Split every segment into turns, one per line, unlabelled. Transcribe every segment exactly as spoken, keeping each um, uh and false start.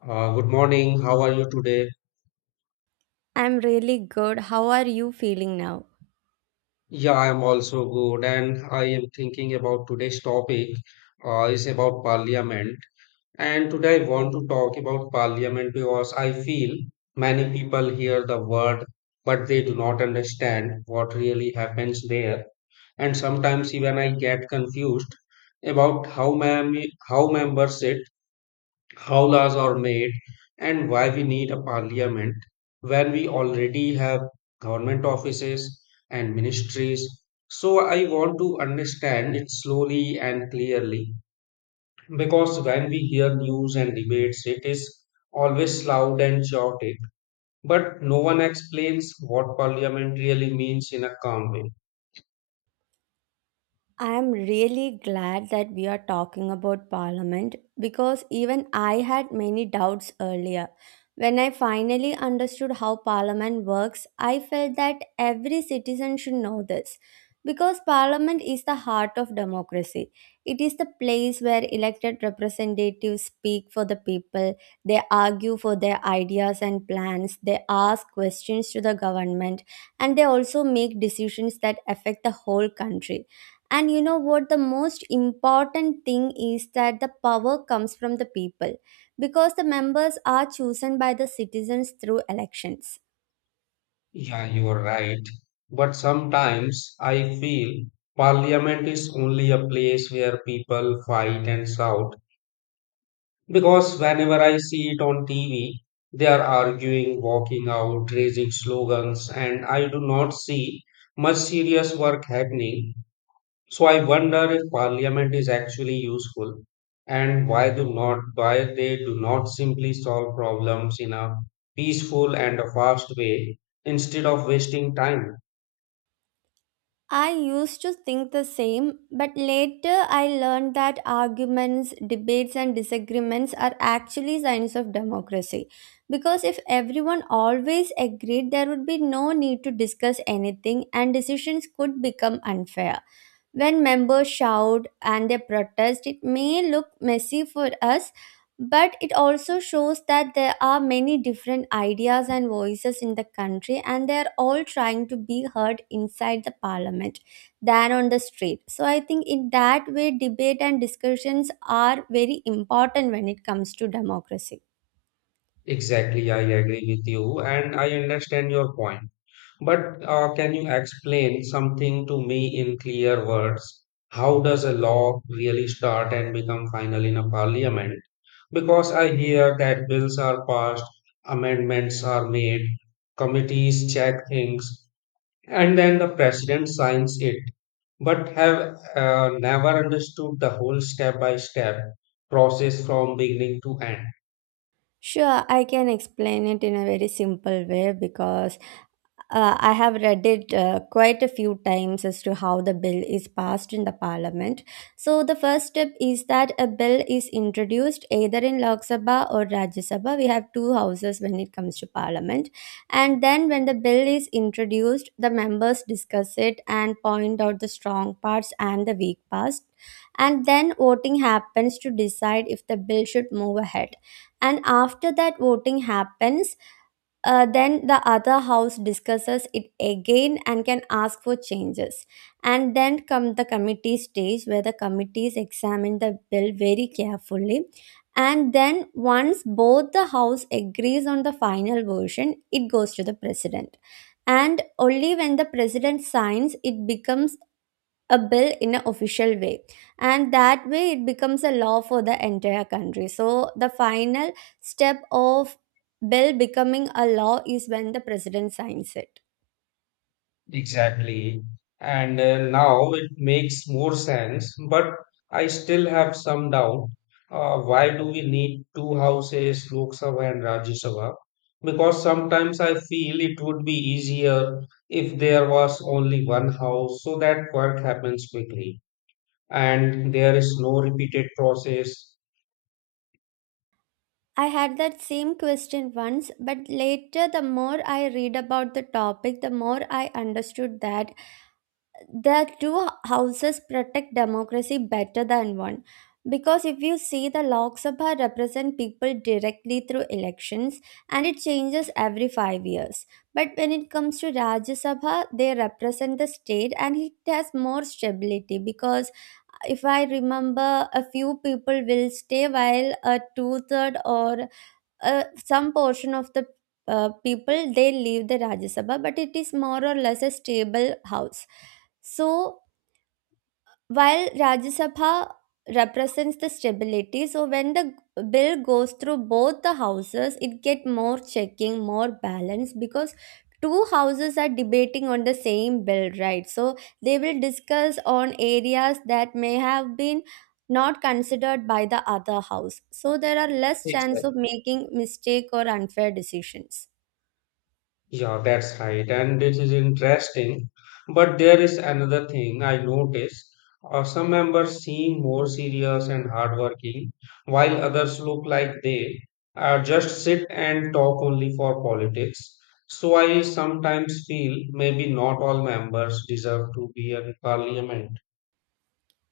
Uh, good morning. How are you today?
I'm really good. How are you feeling now?
Yeah, I am also good, and I am thinking about today's topic uh, is about parliament. And today I want to talk about parliament because I feel many people hear the word, but they do not understand what really happens there. And sometimes even I get confused about how many how members sit, how laws are made, and why we need a parliament when we already have government offices and ministries. So, I want to understand it slowly and clearly because when we hear news and debates, it is always loud and chaotic, but no one explains what parliament really means in a calm way.
I'm really glad that we are talking about Parliament because even I had many doubts earlier. When I finally understood how Parliament works, I felt that every citizen should know this. Because Parliament is the heart of democracy. It is the place where elected representatives speak for the people, they argue for their ideas and plans, they ask questions to the government, and they also make decisions that affect the whole country. And you know what? The most important thing is that the power comes from the people because the members are chosen by the citizens through elections.
Yeah, you are right. But sometimes I feel parliament is only a place where people fight and shout because whenever I see it on T V, they are arguing, walking out, raising slogans, and I do not see much serious work happening. So I wonder if parliament is actually useful and why do not why they do not simply solve problems in a peaceful and a fast way instead of wasting time.
I used to think the same, but later I learned that arguments, debates, and disagreements are actually signs of democracy. Because if everyone always agreed, there would be no need to discuss anything, and decisions could become unfair. When members shout and they protest, it may look messy for us, but it also shows that there are many different ideas and voices in the country, and they are all trying to be heard inside the parliament than on the street. So, I think in that way, debate and discussions are very important when it comes to democracy.
Exactly, I agree with you and I understand your point. But uh, can you explain something to me in clear words? How does a law really start and become final in a parliament? Because I hear that bills are passed, amendments are made, committees check things, and then the president signs it. But have uh, never understood the whole step by step process from beginning to end.
Sure, I can explain it in a very simple way because uh, I have read it uh, quite a few times as to how the bill is passed in the parliament. So, the first step is that a bill is introduced either in Lok Sabha or Rajya Sabha. We have two houses when it comes to parliament. And then, when the bill is introduced, the members discuss it and point out the strong parts and the weak parts. And then voting happens to decide if the bill should move ahead, and after that voting happens, uh, then the other house discusses it again and can ask for changes, and then come the committee stage where the committees examine the bill very carefully, and then once both the house agrees on the final version, it goes to the president, and only when the president signs it becomes a bill in an official way, and that way it becomes a law for the entire country. So the final step of bill becoming a law is when the president signs it.
Exactly. And uh, now it makes more sense, but I still have some doubt. Uh, why do we need two houses, Lok Sabha and Rajya Sabha? Because sometimes I feel it would be easier if there was only one house so that work happens quickly and there is no repeated process.
I had that same question once, but later the more I read about the topic, the more I understood that the two houses protect democracy better than one because if you see, the Lok Sabha represent people directly through elections and it changes every five years, but when it comes to Rajya Sabha, they represent the state and it has more stability because if I remember, a few people will stay while a two-third or uh, some portion of the uh, people they leave the Rajya Sabha, but it is more or less a stable house. So while Rajya Sabha represents the stability, so when the bill goes through both the houses, it get more checking, more balance because two houses are debating on the same bill, right? So they will discuss on areas that may have been not considered by the other house. So there are less chance
Exactly.
of making mistake or unfair decisions.
Yeah, that's right. And it is interesting. But there is another thing I noticed. Uh, some members seem more serious and hardworking, while others look like they uh, just sit and talk only for politics. So I sometimes feel maybe not all members deserve to be in parliament.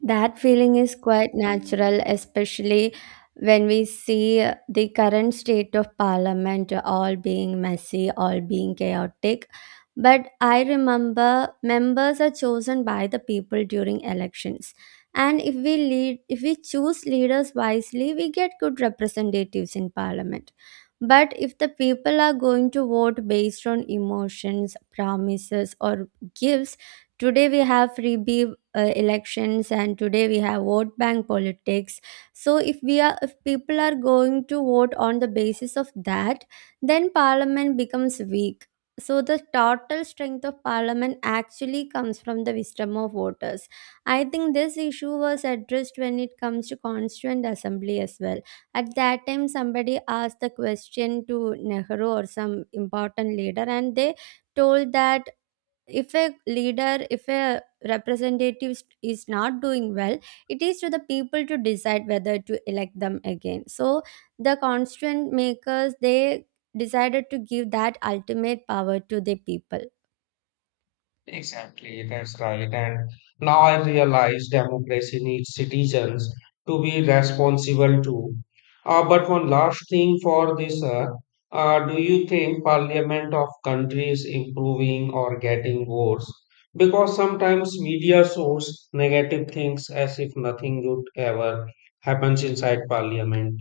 That feeling is quite natural, especially when we see the current state of parliament all being messy, all being chaotic. But I remember members are chosen by the people during elections. And if we lead if we choose leaders wisely, we get good representatives in parliament. But if the people are going to vote based on emotions, promises, or gifts, today we have freebie uh, elections, and today we have vote bank politics. So if we are if people are going to vote on the basis of that, then parliament becomes weak. So the total strength of parliament actually comes from the wisdom of voters. I think this issue was addressed when it comes to constituent assembly as well. At that time somebody asked the question to Nehru or some important leader, and they told that if a leader if a representative is not doing well, it is to the people to decide whether to elect them again. So the constituent makers they decided to give that ultimate power to the people.
Exactly, that's right. And now I realize democracy needs citizens to be responsible too. Uh, but one last thing for this, uh, uh, do you think parliament of countries improving or getting worse? Because sometimes media shows negative things as if nothing good ever happens inside parliament.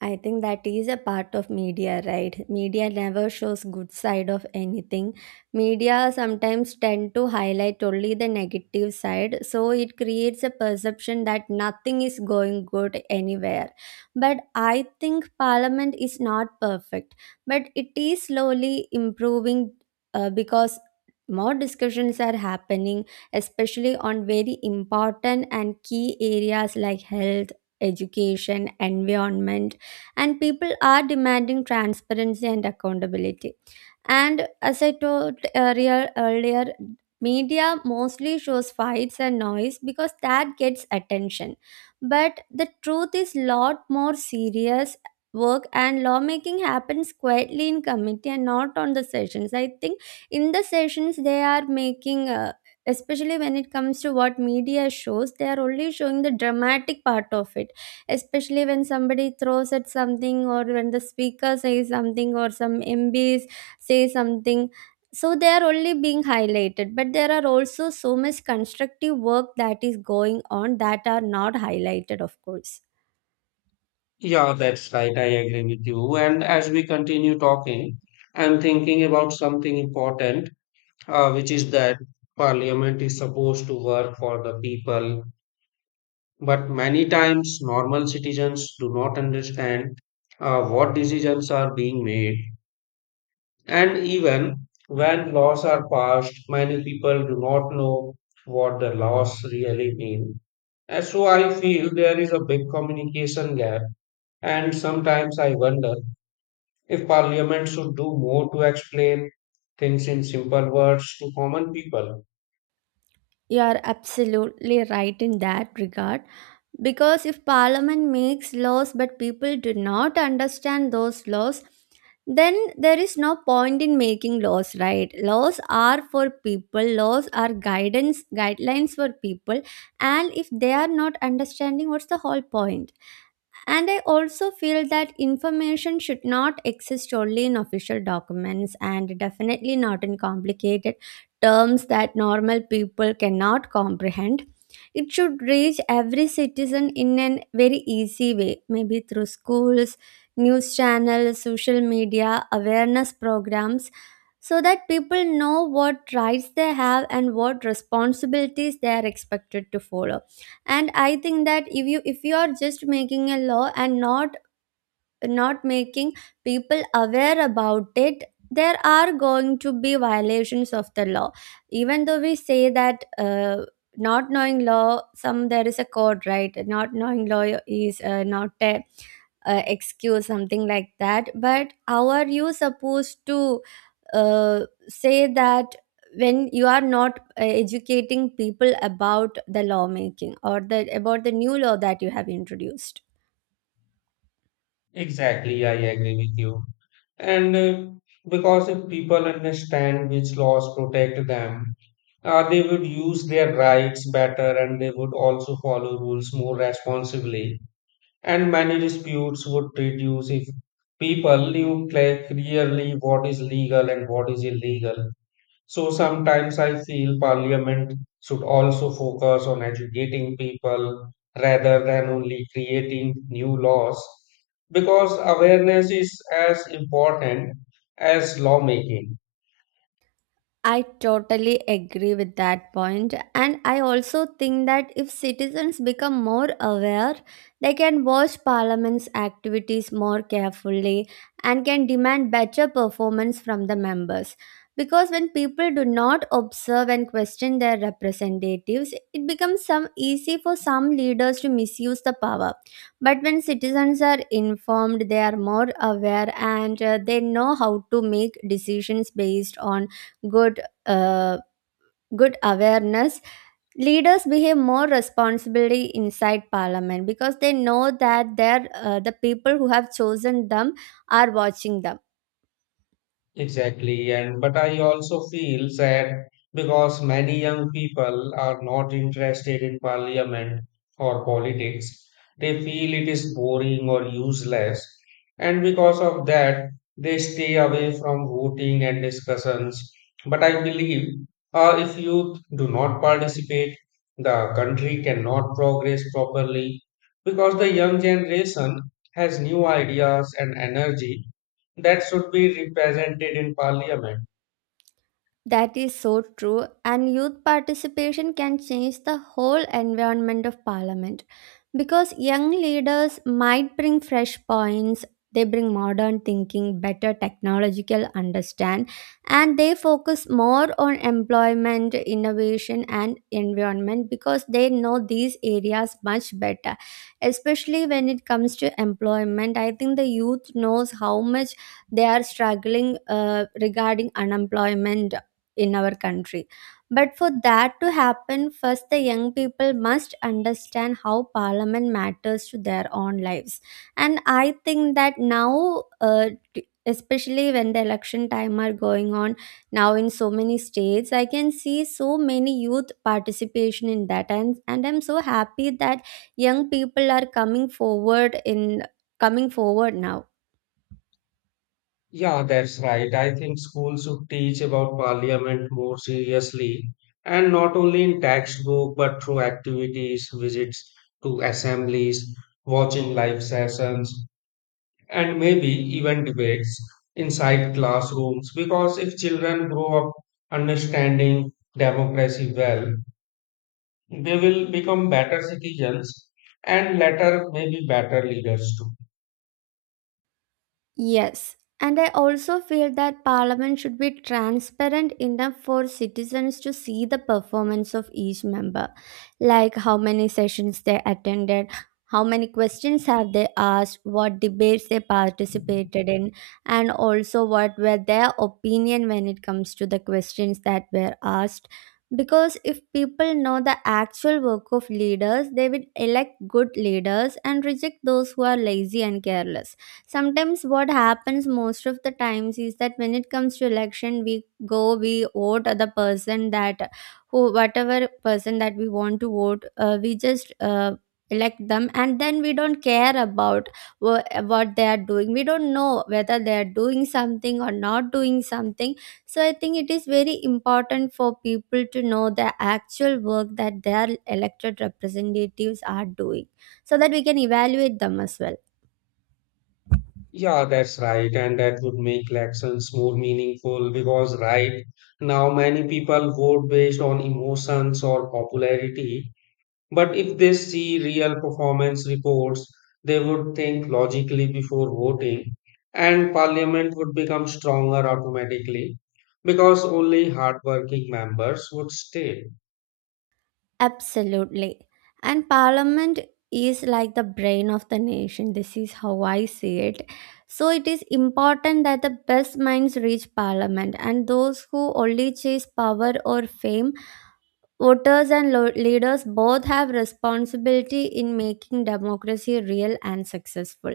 I think that is a part of media, right? Media never shows good side of anything. Media sometimes tend to highlight only the negative side, so it creates a perception that nothing is going good anywhere. But I think parliament is not perfect, but it is slowly improving uh, because more discussions are happening, especially on very important and key areas like health, education, environment, and people are demanding transparency and accountability. And as I told earlier, earlier, media mostly shows fights and noise because that gets attention. But the truth is lot more serious work and lawmaking happens quietly in committee and not on the sessions. I think in the sessions they are making. Uh, especially when it comes to what media shows, they are only showing the dramatic part of it, especially when somebody throws at something or when the speaker says something or some mb say something. So they are only being highlighted, but there are also so much constructive work that is going on that are not highlighted, of course.
Yeah, that's right. I agree with you. And as we continue talking, I'm thinking about something important uh, which is that parliament is supposed to work for the people, but many times normal citizens do not understand uh, what decisions are being made. And even when laws are passed, many people do not know what the laws really mean. And so I feel there is a big communication gap, and sometimes I wonder if parliament should do more to explain things in simple words to common people.
You are absolutely right in that regard because if parliament makes laws but people do not understand those laws, then there is no point in making laws, right? Laws are for people, laws are guidance guidelines for people, and if they are not understanding, what's the whole point? And I also feel that information should not exist only in official documents and definitely not in complicated terms that normal people cannot comprehend. It should reach every citizen in a very easy way, maybe through schools, news channels, social media, awareness programs, so that people know what rights they have and what responsibilities they are expected to follow. And I think that if you if you are just making a law and not not making people aware about it, there are going to be violations of the law. Even though we say that uh, not knowing law some there is a code, right? Not knowing law is uh, not a uh, excuse, something like that. But how are you supposed to uh, say that when you are not uh, educating people about the lawmaking or the about the new law that you have introduced?
Exactly, I agree with you. And uh, because if people understand which laws protect them, uh, they would use their rights better and they would also follow rules more responsibly. And many disputes would reduce if people knew cla- clearly what is legal and what is illegal. So sometimes I feel parliament should also focus on educating people rather than only creating new laws because awareness is as important as lawmaking.
I totally agree with that point. And I also think that if citizens become more aware, they can watch Parliament's activities more carefully and can demand better performance from the members. Because when people do not observe and question their representatives, it becomes some easy for some leaders to misuse the power. But when citizens are informed, they are more aware, and uh, they know how to make decisions based on good uh, good awareness. Leaders behave more responsibility inside parliament because they know that their uh, the people who have chosen them are watching them.
Exactly, and but I also feel sad because many young people are not interested in parliament or politics. They feel it is boring or useless, and because of that, they stay away from voting and discussions. But I believe uh, if youth do not participate, the country cannot progress properly because the young generation has new ideas and energy that should be represented in parliament.
That is so true, and youth participation can change the whole environment of parliament because young leaders might bring fresh points, they bring modern thinking, better technological understand, and they focus more on employment, innovation, and environment because they know these areas much better. Especially when it comes to employment, I think the youth knows how much they are struggling uh, regarding unemployment in our country. But for that to happen, first the young people must understand how parliament matters to their own lives. And I think that now, uh, t- especially when the election time are going on now in so many states, I can see so many youth participation in that. And, and I'm so happy that young people are coming forward in coming forward now.
Yeah, that's right. I think schools should teach about parliament more seriously and not only in textbook but through activities, visits to assemblies, watching live sessions, and maybe even debates inside classrooms. Because if children grow up understanding democracy well, they will become better citizens and later maybe better leaders too.
Yes, and I also feel that Parliament should be transparent enough for citizens to see the performance of each member, like how many sessions they attended, how many questions have they asked, what debates they participated in, and also what were their opinion when it comes to the questions that were asked. Because if people know the actual work of leaders, they will elect good leaders and reject those who are lazy and careless. Sometimes what happens most of the times is that when it comes to election, we go we vote the person that who whatever person that we want to vote, uh, we just uh, elect them, and then we don't care about wha- what they are doing. We don't know whether they are doing something or not doing something. So I think it is very important for people to know the actual work that their elected representatives are doing, so that we can evaluate them as well.
Yeah, that's right. And that would make elections more meaningful because right now many people vote based on emotions or popularity. But if they see real performance reports, they would think logically before voting, and parliament would become stronger automatically because only hardworking members would stay.
Absolutely. And parliament is like the brain of the nation. This is how I see it. So it is important that the best minds reach parliament and those who only chase power or fame. Voters and lo- leaders both have responsibility in making democracy real and successful.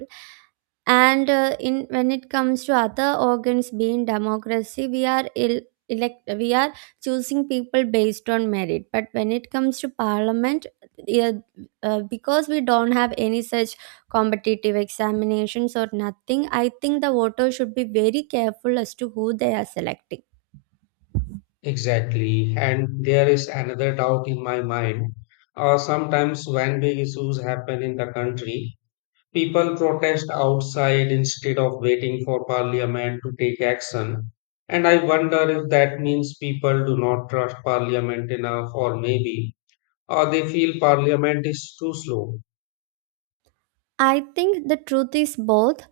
And uh, in when it comes to other organs being democracy, we are il- elect we are choosing people based on merit. But when it comes to parliament, yeah, uh, because we don't have any such competitive examinations or nothing, I think the voters should be very careful as to who they are selecting.
Exactly. And there is another doubt in my mind. Uh, sometimes when big issues happen in the country, people protest outside instead of waiting for parliament to take action. And I wonder if that means people do not trust parliament enough, or maybe, or they feel parliament is too slow.
I think the truth is both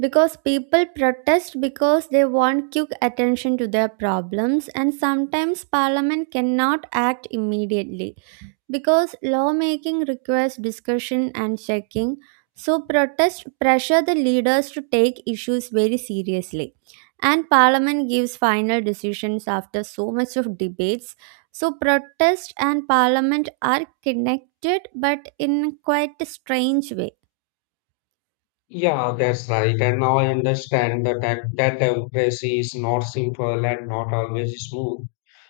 because people protest because they want quick attention to their problems, and sometimes parliament cannot act immediately because lawmaking requires discussion and checking. So protests pressure the leaders to take issues very seriously, and parliament gives final decisions after so much of debates. So protest and parliament are connected but in quite a strange way.
Yeah, that's right. And now I understand that that, that democracy is not simple and not always smooth.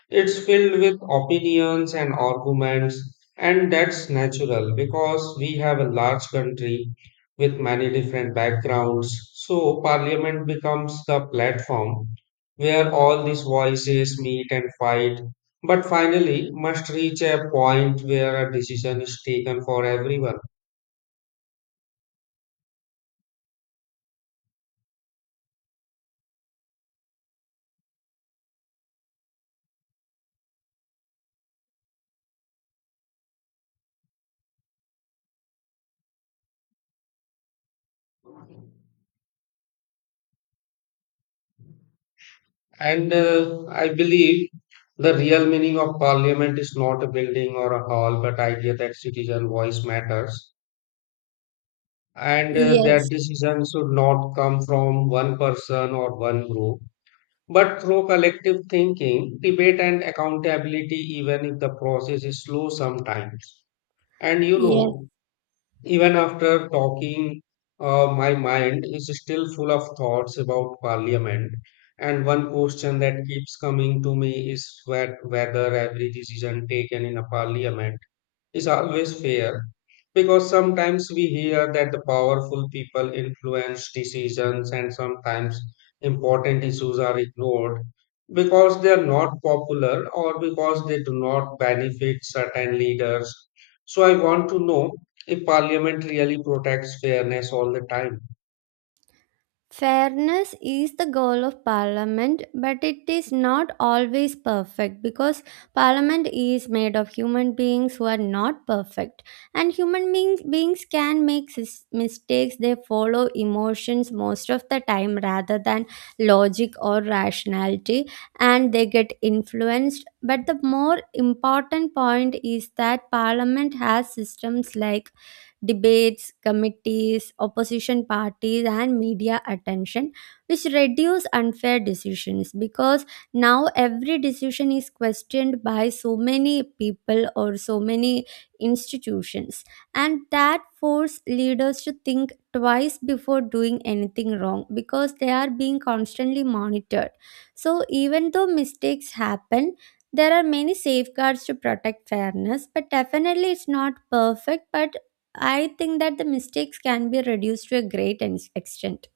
It's filled with opinions and arguments, and that's natural because we have a large country with many different backgrounds. So, parliament becomes the platform where all these voices meet and fight, but finally must reach a point where a decision is taken for everyone. And uh, I believe the real meaning of parliament is not a building or a hall, but idea that citizen voice matters and uh, that
Yes,
decision should not come from one person or one group, but through collective thinking, debate, and accountability, even if the process is slow sometimes. And you
yes.
know, even after talking, uh, my mind is still full of thoughts about parliament. And one question that keeps coming to me is whe- whether every decision taken in a parliament is always fair because sometimes we hear that the powerful people influence decisions and sometimes important issues are ignored because they are not popular or because they do not benefit certain leaders. So I want to know if parliament really protects fairness all the time.
Fairness is the goal of Parliament, but it is not always perfect because Parliament is made of human beings who are not perfect. And human beings, beings can make sis- mistakes, they follow emotions most of the time rather than logic or rationality, and they get influenced. But the more important point is that Parliament has systems like debates, committees, opposition parties, and media attention, which reduce unfair decisions because now every decision is questioned by so many people or so many institutions. And that force leaders to think twice before doing anything wrong because they are being constantly monitored. So even though mistakes happen, there are many safeguards to protect fairness, but definitely it's not perfect, but I think that the mistakes can be reduced to a great ex- extent.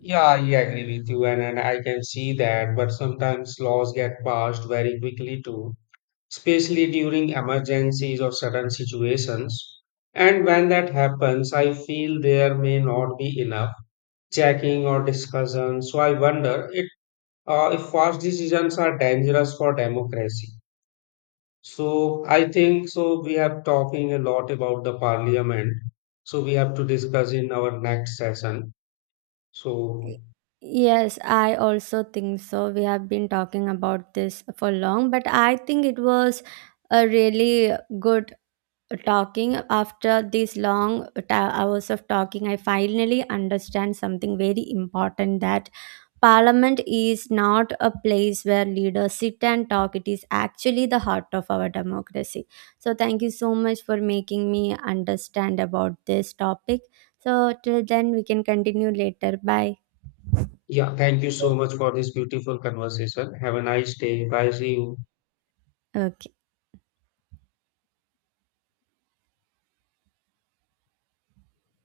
Yeah, I agree with you, and, and I can see that, but sometimes laws get passed very quickly too especially during emergencies or sudden situations. And when that happens, I feel there may not be enough checking or discussion. So I wonder it, uh, if fast decisions are dangerous for democracy. So I think so. We have talking a lot about the parliament. So we have to discuss in our next session. So
Y- Yes, I also think so. We have been talking about this for long, but I think it was a really good talking. After these long ta- hours of talking, I finally understand something very important that Parliament is not a place where leaders sit and talk. It is actually the heart of our democracy. So, thank you so much for making me understand about this topic. So, till then, we can continue later. Bye.
yeah, thank you so much for this beautiful conversation. Have a nice day. Bye. See you.
Okay.